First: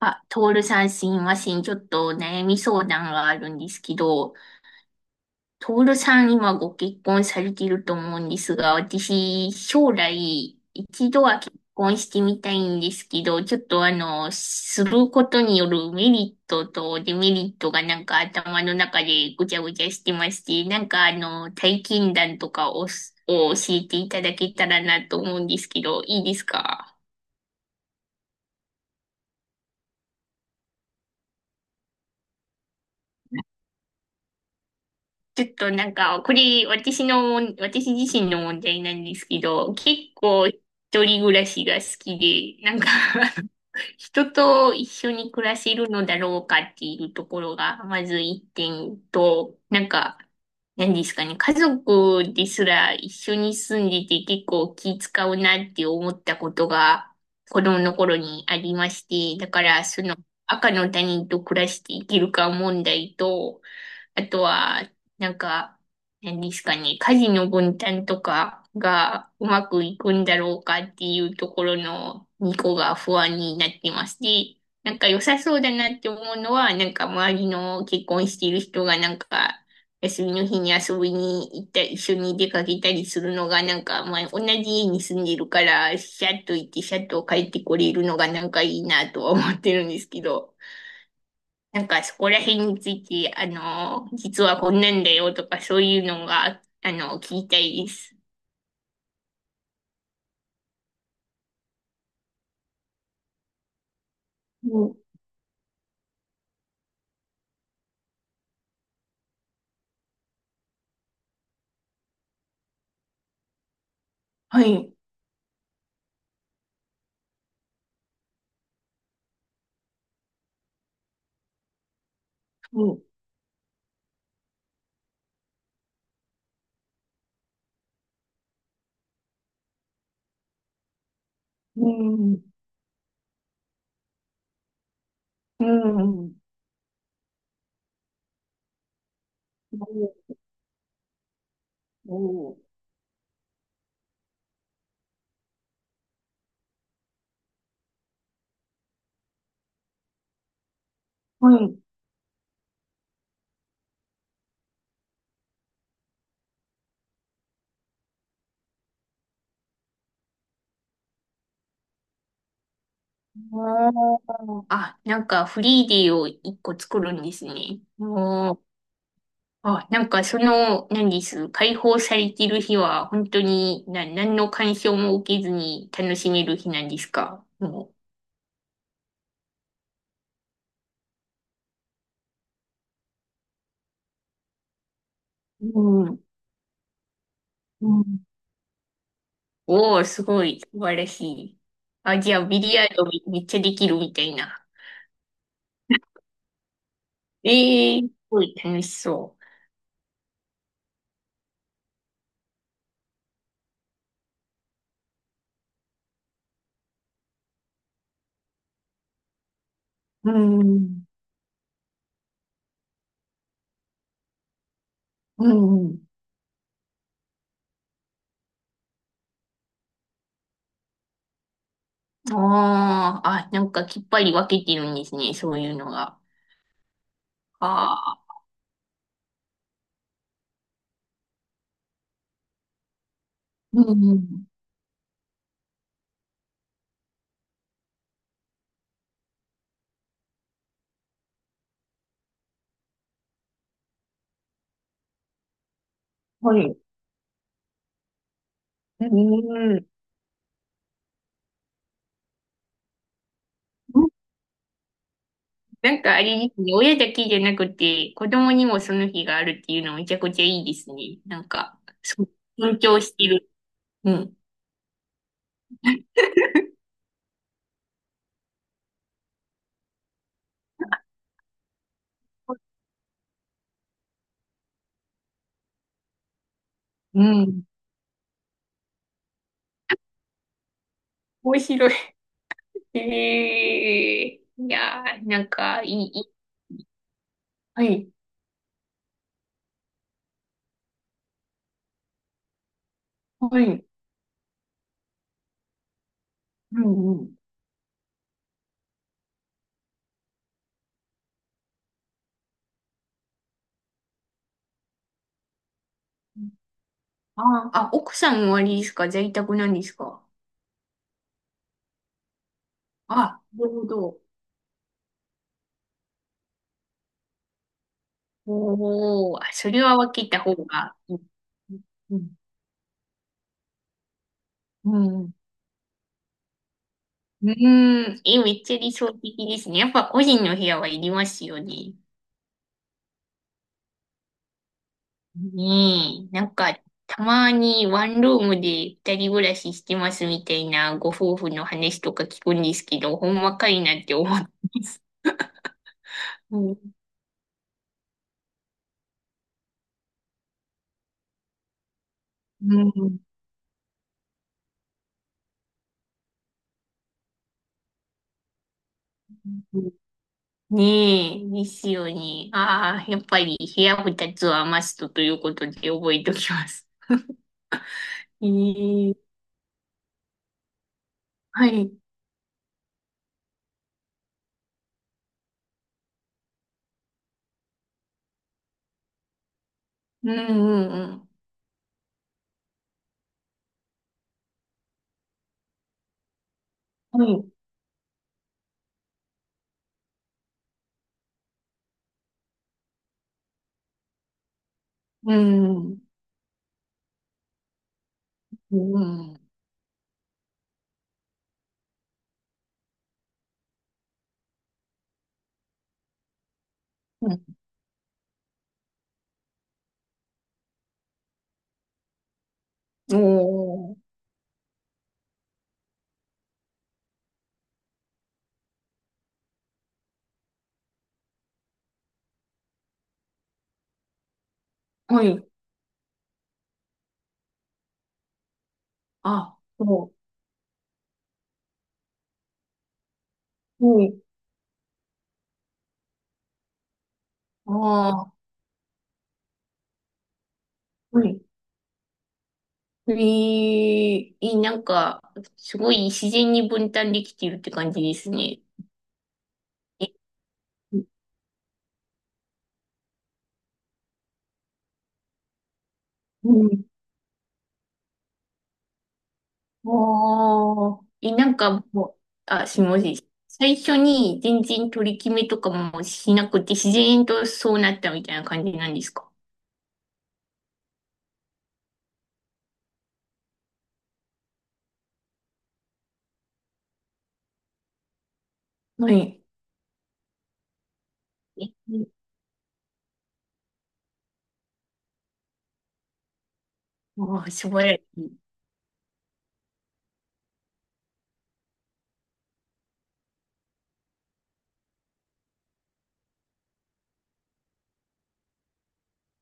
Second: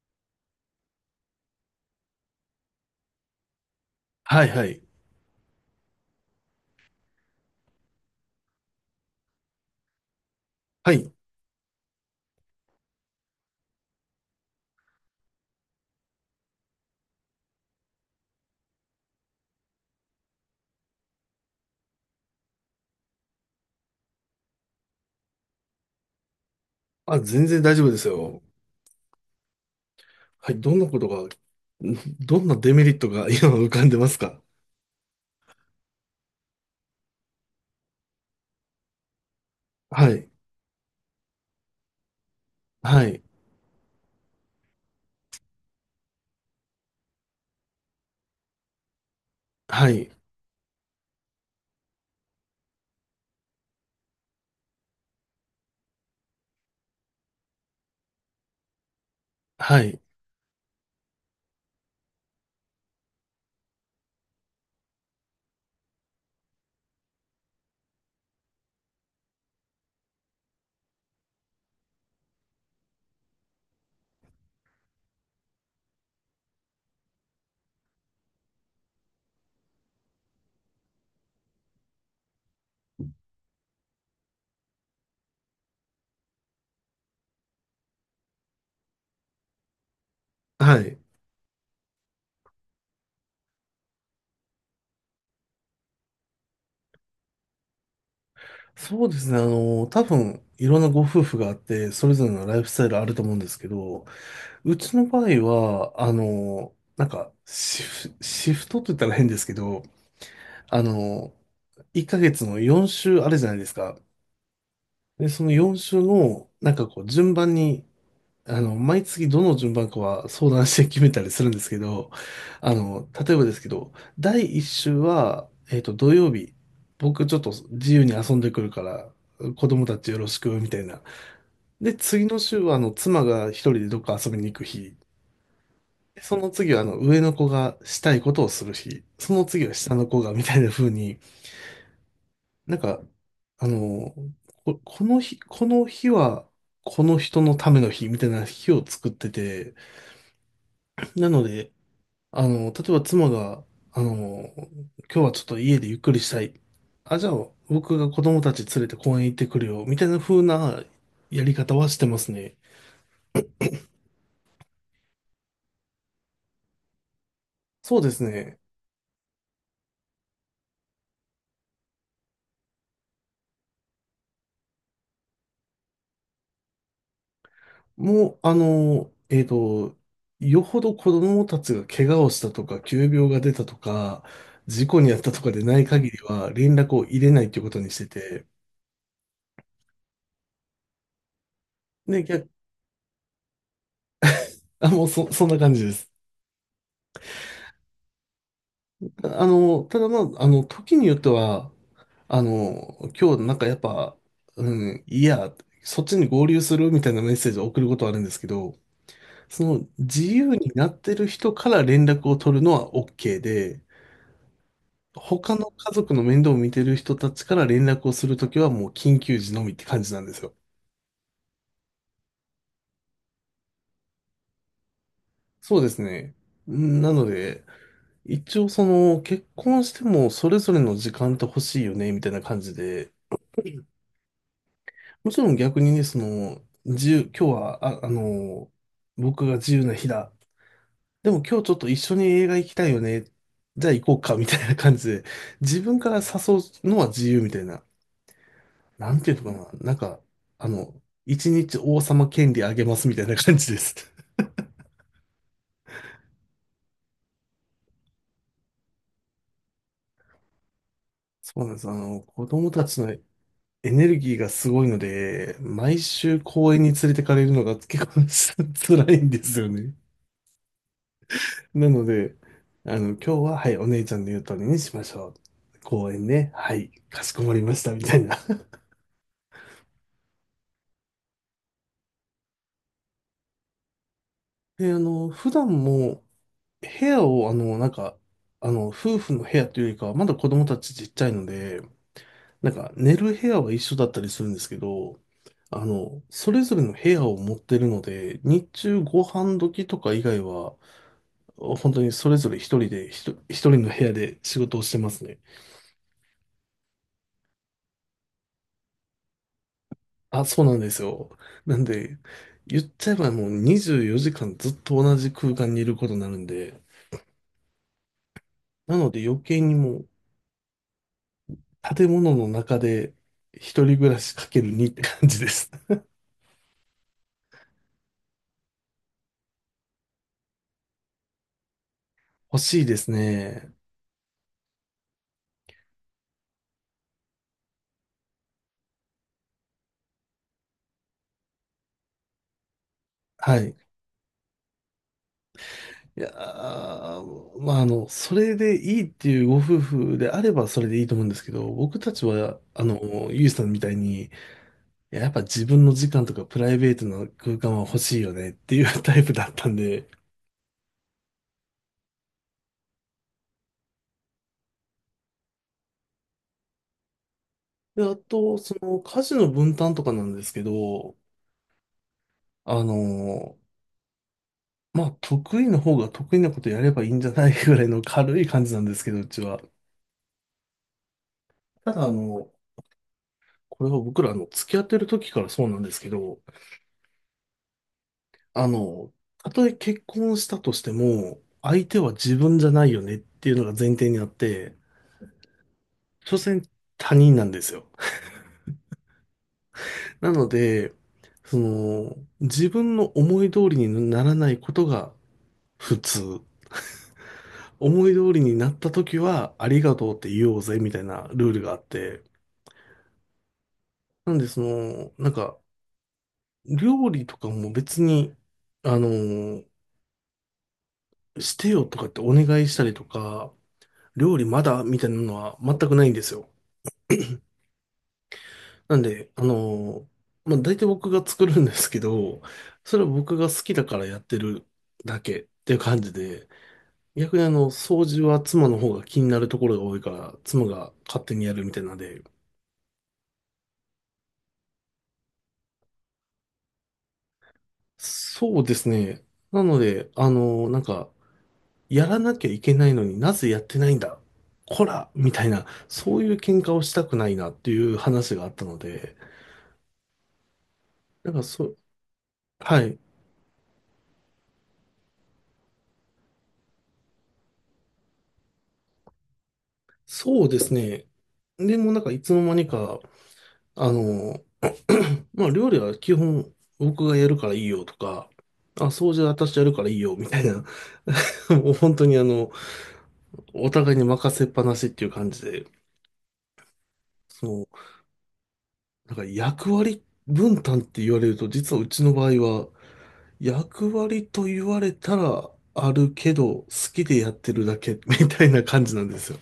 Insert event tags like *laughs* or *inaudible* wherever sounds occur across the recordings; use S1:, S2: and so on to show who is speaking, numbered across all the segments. S1: あ、トールさんすいません。ちょっと悩み相談があるんですけど、
S2: はいはい。
S1: トールさん今ご結婚されてると思うんですが、私将来
S2: は
S1: 一
S2: い。
S1: 度は結婚してみたいんですけど、ちょっと、することによるメリットとデメリットがなんか頭の中でごちゃごちゃしてまして、なんか、体験談とかを教えていただけたらなと思うんですけど、いいですか？
S2: あ、全然大丈夫ですよ。はい。どんなデメリットが今浮かんでますか？
S1: ちょっとなんか、これ私自身の問題なんですけど、
S2: は
S1: 結
S2: い。
S1: 構一人暮らしが好きで、なんか
S2: はい。
S1: *laughs* 人と一緒に暮らせるのだろうかっていうところが、まず一点と、なん
S2: はい。
S1: か、何ですかね、家族ですら一緒に住んでて結構気使うなって思ったことが子供の頃にありまして、だか
S2: は
S1: ら
S2: い。
S1: その赤の他人と暮らしていけるか問題と、あとは、なんか、何ですかね、家事の分担とかがうまくいくんだろうかっていうところの2個が不安になってます。で、なんか良さそうだなって思うのは、なんか周りの結婚している人がなんか休みの日に遊びに行ったり、一緒に出かけたりするのがなんか、まあ同じ家に住んでるから、シャッと行ってシャッと帰ってこれるのがなんかいいなとは思ってるんですけど、
S2: はい。
S1: なんかそこら辺について、実はこんなんだよとかそういうのが、聞きたいです。
S2: そうですね。多分、いろんなご夫婦があって、それぞれのライフスタイルあると思うんですけど、う
S1: う
S2: ち
S1: ん、
S2: の場合は、なんか、シフトって言ったら変ですけど、あの、1ヶ月の4週あるじゃないですか。
S1: はい。
S2: で、その4週の、なんかこう、順番に、毎月どの順番かは相談して決めたりするんですけど、
S1: うん。
S2: 例えばですけど、第1週は、土曜日、僕ちょっと自由に遊んでくるから、子供たちよろしく、みたいな。
S1: う
S2: で、次の
S1: ん。
S2: 週は、妻が一人でどっか遊びに行く日。
S1: うん。
S2: その次は、上の子がしたいことをする日。その次は下の子が、みたいな風に、
S1: うん。
S2: なんか、あの、この日は、この人のための日、みたいな日を作ってて、なの
S1: は
S2: で、
S1: い。
S2: 例えば妻が、今日はちょっと家でゆっくりしたい。あ、じゃあ僕が子供たち連れて公園行ってくるよ。みたいな風なやり方はしてますね。
S1: あーあ、なんかフリーデーを一個作るんですね。
S2: そうです
S1: お
S2: ね。
S1: ー。あ、なんかその、何です、解放されてる日は本当にな、何の干渉も受けずに楽しめる日なんですか？も
S2: もう、よほど子供たちが怪我をしたとか、急病が出たとか、事故に遭ったとかでない
S1: う
S2: 限り
S1: ん。
S2: は連絡を入れないということ
S1: う
S2: にして
S1: ん。
S2: て。
S1: おー、すごい、素晴らしい。あ、
S2: で、
S1: じゃあ、
S2: 逆、
S1: ビリヤードめっちゃできるみたいな。
S2: あ、もうそんな感じです。
S1: ええー、すごい楽しそ
S2: ただまあ、時によっては、今日なんかやっぱ、うん、いや、そっちに合流するみたいなメッセージを送ることはあるんですけど、その自
S1: う。う
S2: 由になっ
S1: ん、
S2: てる人から連絡を取るのは OK で、
S1: う
S2: 他の家
S1: ん。
S2: 族の面倒を見てる人たちから連絡をするときはもう緊急時のみって感じなんですよ。
S1: ああ、あ、なんかきっぱり分けてるんですね、そういう
S2: そうで
S1: の
S2: す
S1: が。
S2: ね。なので、
S1: ああ、
S2: 一応その結婚してもそれぞれの時間って欲しいよねみたいな感じで、
S1: うん、
S2: もちろん逆にね、その、今日は、僕が自由な日だ。でも今日ちょっと一緒に映画行きたいよね。じゃあ行こうか、みたいな感じで、自分から誘
S1: はい。
S2: うのは自由みたいな。
S1: う
S2: なんていうのかな。なん
S1: ん。
S2: か、あの、一日王様権利あげますみたいな感じです。*laughs*
S1: なんかあれですね、親だけじゃなくて、子供にもその日があるっていうのめちゃくちゃいいですね。なん
S2: そうなん
S1: か、
S2: です。
S1: そう、
S2: 子供
S1: 尊
S2: たち
S1: 重
S2: の
S1: してる。
S2: エネ
S1: う
S2: ルギ
S1: ん。
S2: ーがすごいので、毎週公園に連れてかれるのが結構 *laughs* 辛いんですよね。なので、今日は、はい、お姉ちゃんの言う通りにしましょう。公園ね。はい、か
S1: う
S2: しこまり
S1: ん。
S2: ました、みたいな。
S1: 面白い。ええい
S2: *laughs* で、
S1: やー、なん
S2: 普段
S1: か、いい、い
S2: も、
S1: い。
S2: 部屋を、あの、
S1: は
S2: なん
S1: い、
S2: か、あの、夫婦の部屋というよりかは、まだ子供たちちっちゃいので、なんか、寝る部
S1: は
S2: 屋は一
S1: い、
S2: 緒だったりするんですけど、それぞ
S1: う
S2: れの部
S1: んう
S2: 屋を
S1: ん。
S2: 持ってるので、日中ご飯時とか以外は、本当にそれぞれ一人で、一人の部屋で仕事をしてますね。
S1: あーあ、奥さんはあれですか？在宅なんですか？
S2: あ、そうなんですよ。なんで、言っちゃえば
S1: あ、
S2: もう
S1: なるほ
S2: 24
S1: ど。
S2: 時間ずっと同じ空間にいることになるんで、なので
S1: おー、
S2: 余
S1: あ
S2: 計
S1: そ
S2: に
S1: れは
S2: もう
S1: 分けた方がいい。
S2: 建
S1: う
S2: 物
S1: ん、
S2: の中で一人暮らしかける2っ
S1: う
S2: て
S1: んう
S2: 感
S1: ん。
S2: じです。
S1: うん、え、めっちゃ理想的ですね。やっぱ個人の部屋はいりますよね。
S2: *laughs* 欲しいですね。
S1: ねえ、なんか、たまにワンルームで二人暮らししてますみたいなご夫婦の話とか聞くんですけど、ほん
S2: は
S1: まか
S2: い。
S1: いなって思ってます。
S2: いや
S1: うん
S2: ー、まあ、それでいいっていうご夫婦であればそれでいいと思うんですけど、僕たちは、
S1: うん。
S2: ゆいさんみたいに、いややっぱ自分の時間とかプライベートな空間は欲しいよねっていうタイプだったんで、
S1: ねえ、ですよね。ああ、やっぱり部屋二つはマストということで覚えておきます。
S2: で、あ
S1: え
S2: と、その
S1: え、
S2: 家事の分担とかなんですけど、
S1: はい。
S2: あの、まあ、得意の方が得意なことやればいいんじゃないぐらいの軽い感じなんですけど、うちは。
S1: うんうん。
S2: ただ、これは僕ら、付き合ってる時からそうなんですけど、
S1: うん。はい。
S2: あの、たとえ結婚したとしても、相手は自分じゃないよねっていうのが前提にあって、
S1: うん
S2: 所詮他人なんですよ。
S1: うんうん。
S2: *laughs* なので、その、自分の思い通りにならないことが普通。
S1: うん。
S2: 思い通りになった時は、ありがとうって言おうぜ、みたいなルールがあって。
S1: お、
S2: なんで、その、なんか、料理とかも別に、あの、してよとかってお願いしたりとか、料理まだみたい
S1: お
S2: な
S1: は
S2: の
S1: い。
S2: は全くないんですよ。なんで、
S1: あ、そ
S2: まあ、大体僕が作るんですけど、それは僕が好きだ
S1: う。
S2: か
S1: は
S2: ら
S1: い。
S2: やってるだけっていう感じで、逆に掃
S1: あ
S2: 除
S1: あ。
S2: は妻の方が気になるところが多いから、妻が
S1: は
S2: 勝手
S1: い。
S2: にやるみたいなので、
S1: えええなんか、すごい自然に分担できているって感じです
S2: そ
S1: ね。
S2: うですね。なの
S1: え、
S2: で、やらなきゃいけないのになぜやってないんだこらみたいな、そういう
S1: う
S2: 喧嘩を
S1: ん。
S2: したくないなっていう話があったので、
S1: ああ。
S2: な
S1: え、
S2: んか
S1: なん
S2: そう、
S1: かもう、あ、す
S2: は
S1: み
S2: い。
S1: ません。最初に全然取り決めとかもしなくて、自然とそうなったみたいな感じなんですか？
S2: そうですね。でもなんかいつの間にか、あの、*clears throat* まあ料理は基本僕がやるからいいよとか、あ、
S1: は
S2: 掃除は
S1: い。
S2: 私やるからいいよみたいな、*laughs*
S1: え、
S2: もう本当にお互いに任せっぱなしっていう感じで、
S1: ああ、
S2: その
S1: 素晴らしい。
S2: なんか役割分担って言われると、実はうちの場合は、役割と言われたらあるけど、好きでやってるだけ *laughs* みたいな感じなんですよ。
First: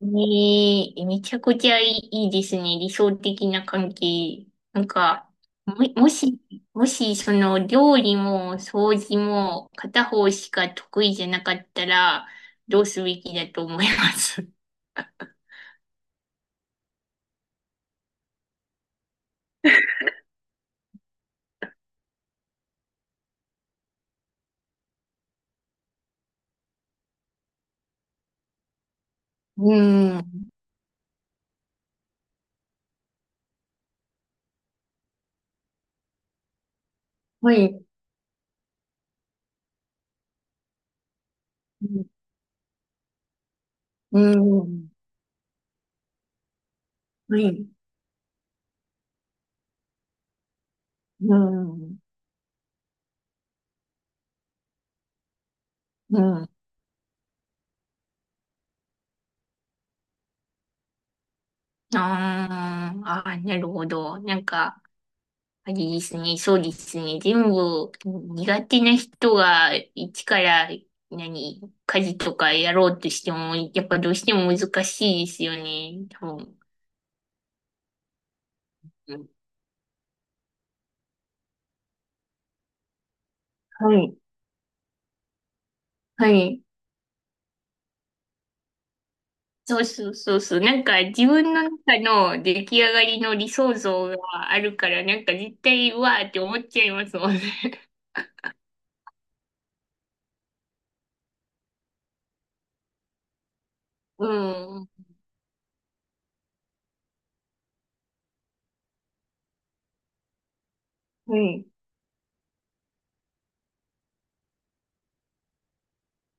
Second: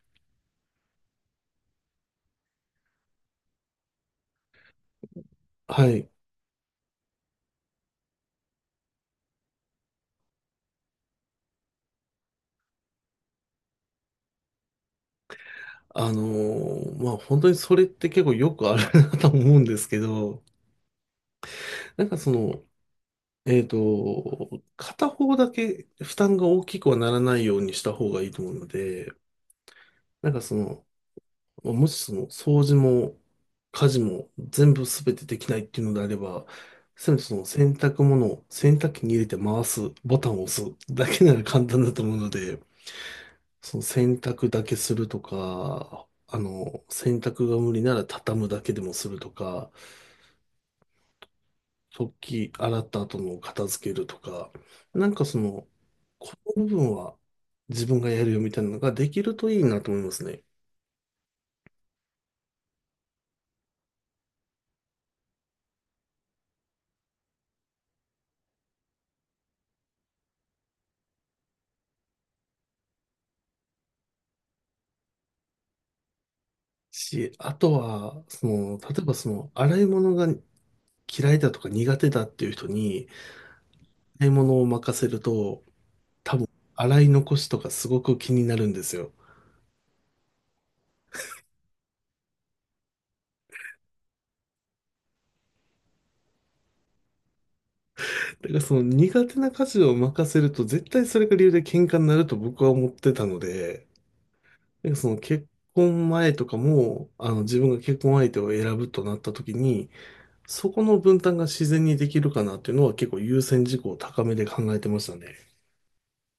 S1: ねえ、めちゃくちゃいい、いいですね。理想的な関係。なんか、
S2: *laughs*
S1: も、
S2: は
S1: も
S2: い。
S1: し、もし、その、料理も掃除も片方しか得意じゃなかったら、どうすべきだと思います？
S2: まあ本当にそれって結構よくあるなと思うんですけど、なんかその、片方だけ負担が大きくはならないようにした方がいいと思うので、
S1: う
S2: なんか
S1: ん。
S2: その、もうもしその掃除も家事も全部すべてできないっていうのであれば、せめてその
S1: は
S2: 洗
S1: い。
S2: 濯物を洗濯機に入れて回す、ボタンを押すだけなら簡単
S1: う
S2: だと
S1: ん。
S2: 思うので、その洗
S1: う
S2: 濯だけ
S1: ん
S2: するとか、洗
S1: は
S2: 濯が
S1: い。
S2: 無理なら畳むだけでもするとか、
S1: うん。
S2: 食器洗った後の片付けるとか、なんかその、
S1: う
S2: こ
S1: ん。
S2: の部分は自分がやるよみたいなのができるといいなと思いますね。
S1: あーあー、なるほど。なんか、ありですね。そうですね。全部苦手な人が一から何、家事とかやろうとしても、やっぱどうしても難しいですよね。多分。
S2: あとは、その、例えば
S1: う
S2: そ
S1: ん
S2: の、洗い物が嫌いだとか苦手だっていう人に
S1: はい。
S2: 買い物を任せると
S1: は
S2: 多分
S1: い。
S2: 洗い残しとかすごく気になるんですよ。
S1: そうそうそうそう。なんか自分の中の出来上がりの理想像があるから、なんか絶対うわーって思っちゃいますもんね。*laughs*
S2: だからその苦手な家事を任せると絶対それが理由で喧嘩になると僕は思ってたので、
S1: う
S2: なんか
S1: ん。
S2: その結婚前とかも自分が結婚相手を選ぶとなった時にそこの分
S1: は
S2: 担が自
S1: い。
S2: 然にできるかなっていうのは結構優先事項を高めで考えてましたね。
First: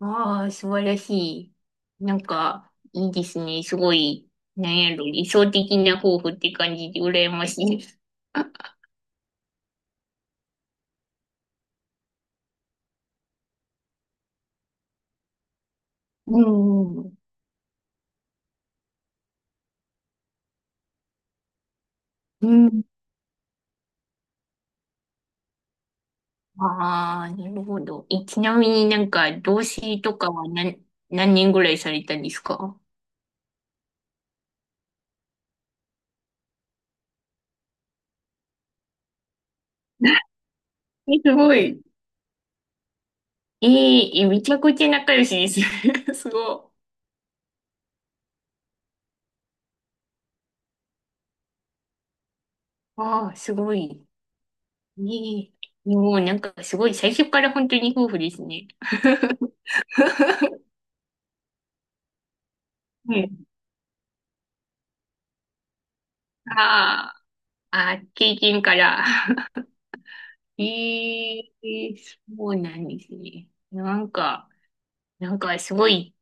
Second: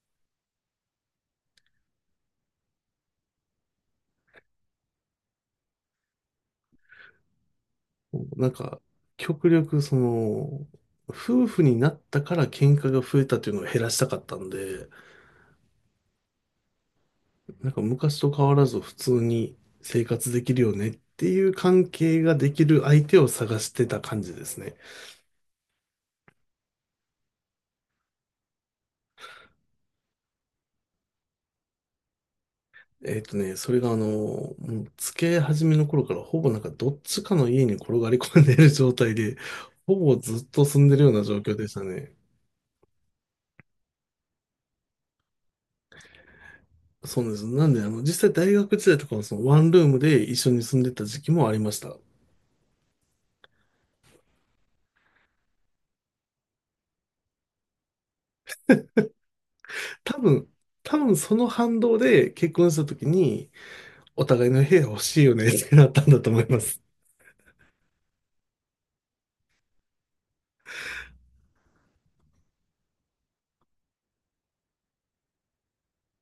S1: ああ、素晴らしい。なんか、いいですね。すごい、なんやろ、理想的な夫婦って感じで羨ましいです。
S2: なんか、極力、その、夫婦になったから喧嘩が増えたっていうのを減らしたかったんで、
S1: うんうん
S2: なんか昔と変わらず普通に生活できるよねっていう関係が
S1: う
S2: でき
S1: ん。う
S2: る
S1: ん。
S2: 相手を探してた感じですね。
S1: ああ、なるほど。え、ちなみになんか、同棲とかは何、何年ぐらいされたんですか？
S2: それがもう付き合い始めの頃からほぼなんかどっちかの家に転がり込んでいる状態で、ほぼずっと住んでるよう
S1: え、
S2: な
S1: す
S2: 状況
S1: ご
S2: でし
S1: い。
S2: たね。
S1: えーえ、めちゃくちゃ仲良しです。*laughs* すごい。
S2: そうなんです。なんで、実際大学時代とかはそのワンルームで一緒に住んでた時期もありました。
S1: ああ、すごい。ねえ。もうなんか、すごい、最初から本当に夫婦ですね。
S2: 多分、多分その反動で結婚した時
S1: うん。
S2: に、お互いの部屋欲しいよねってなったんだと思います。
S1: ああ、ああ、経験から。ええそうなんですね。なんか、なんかすごい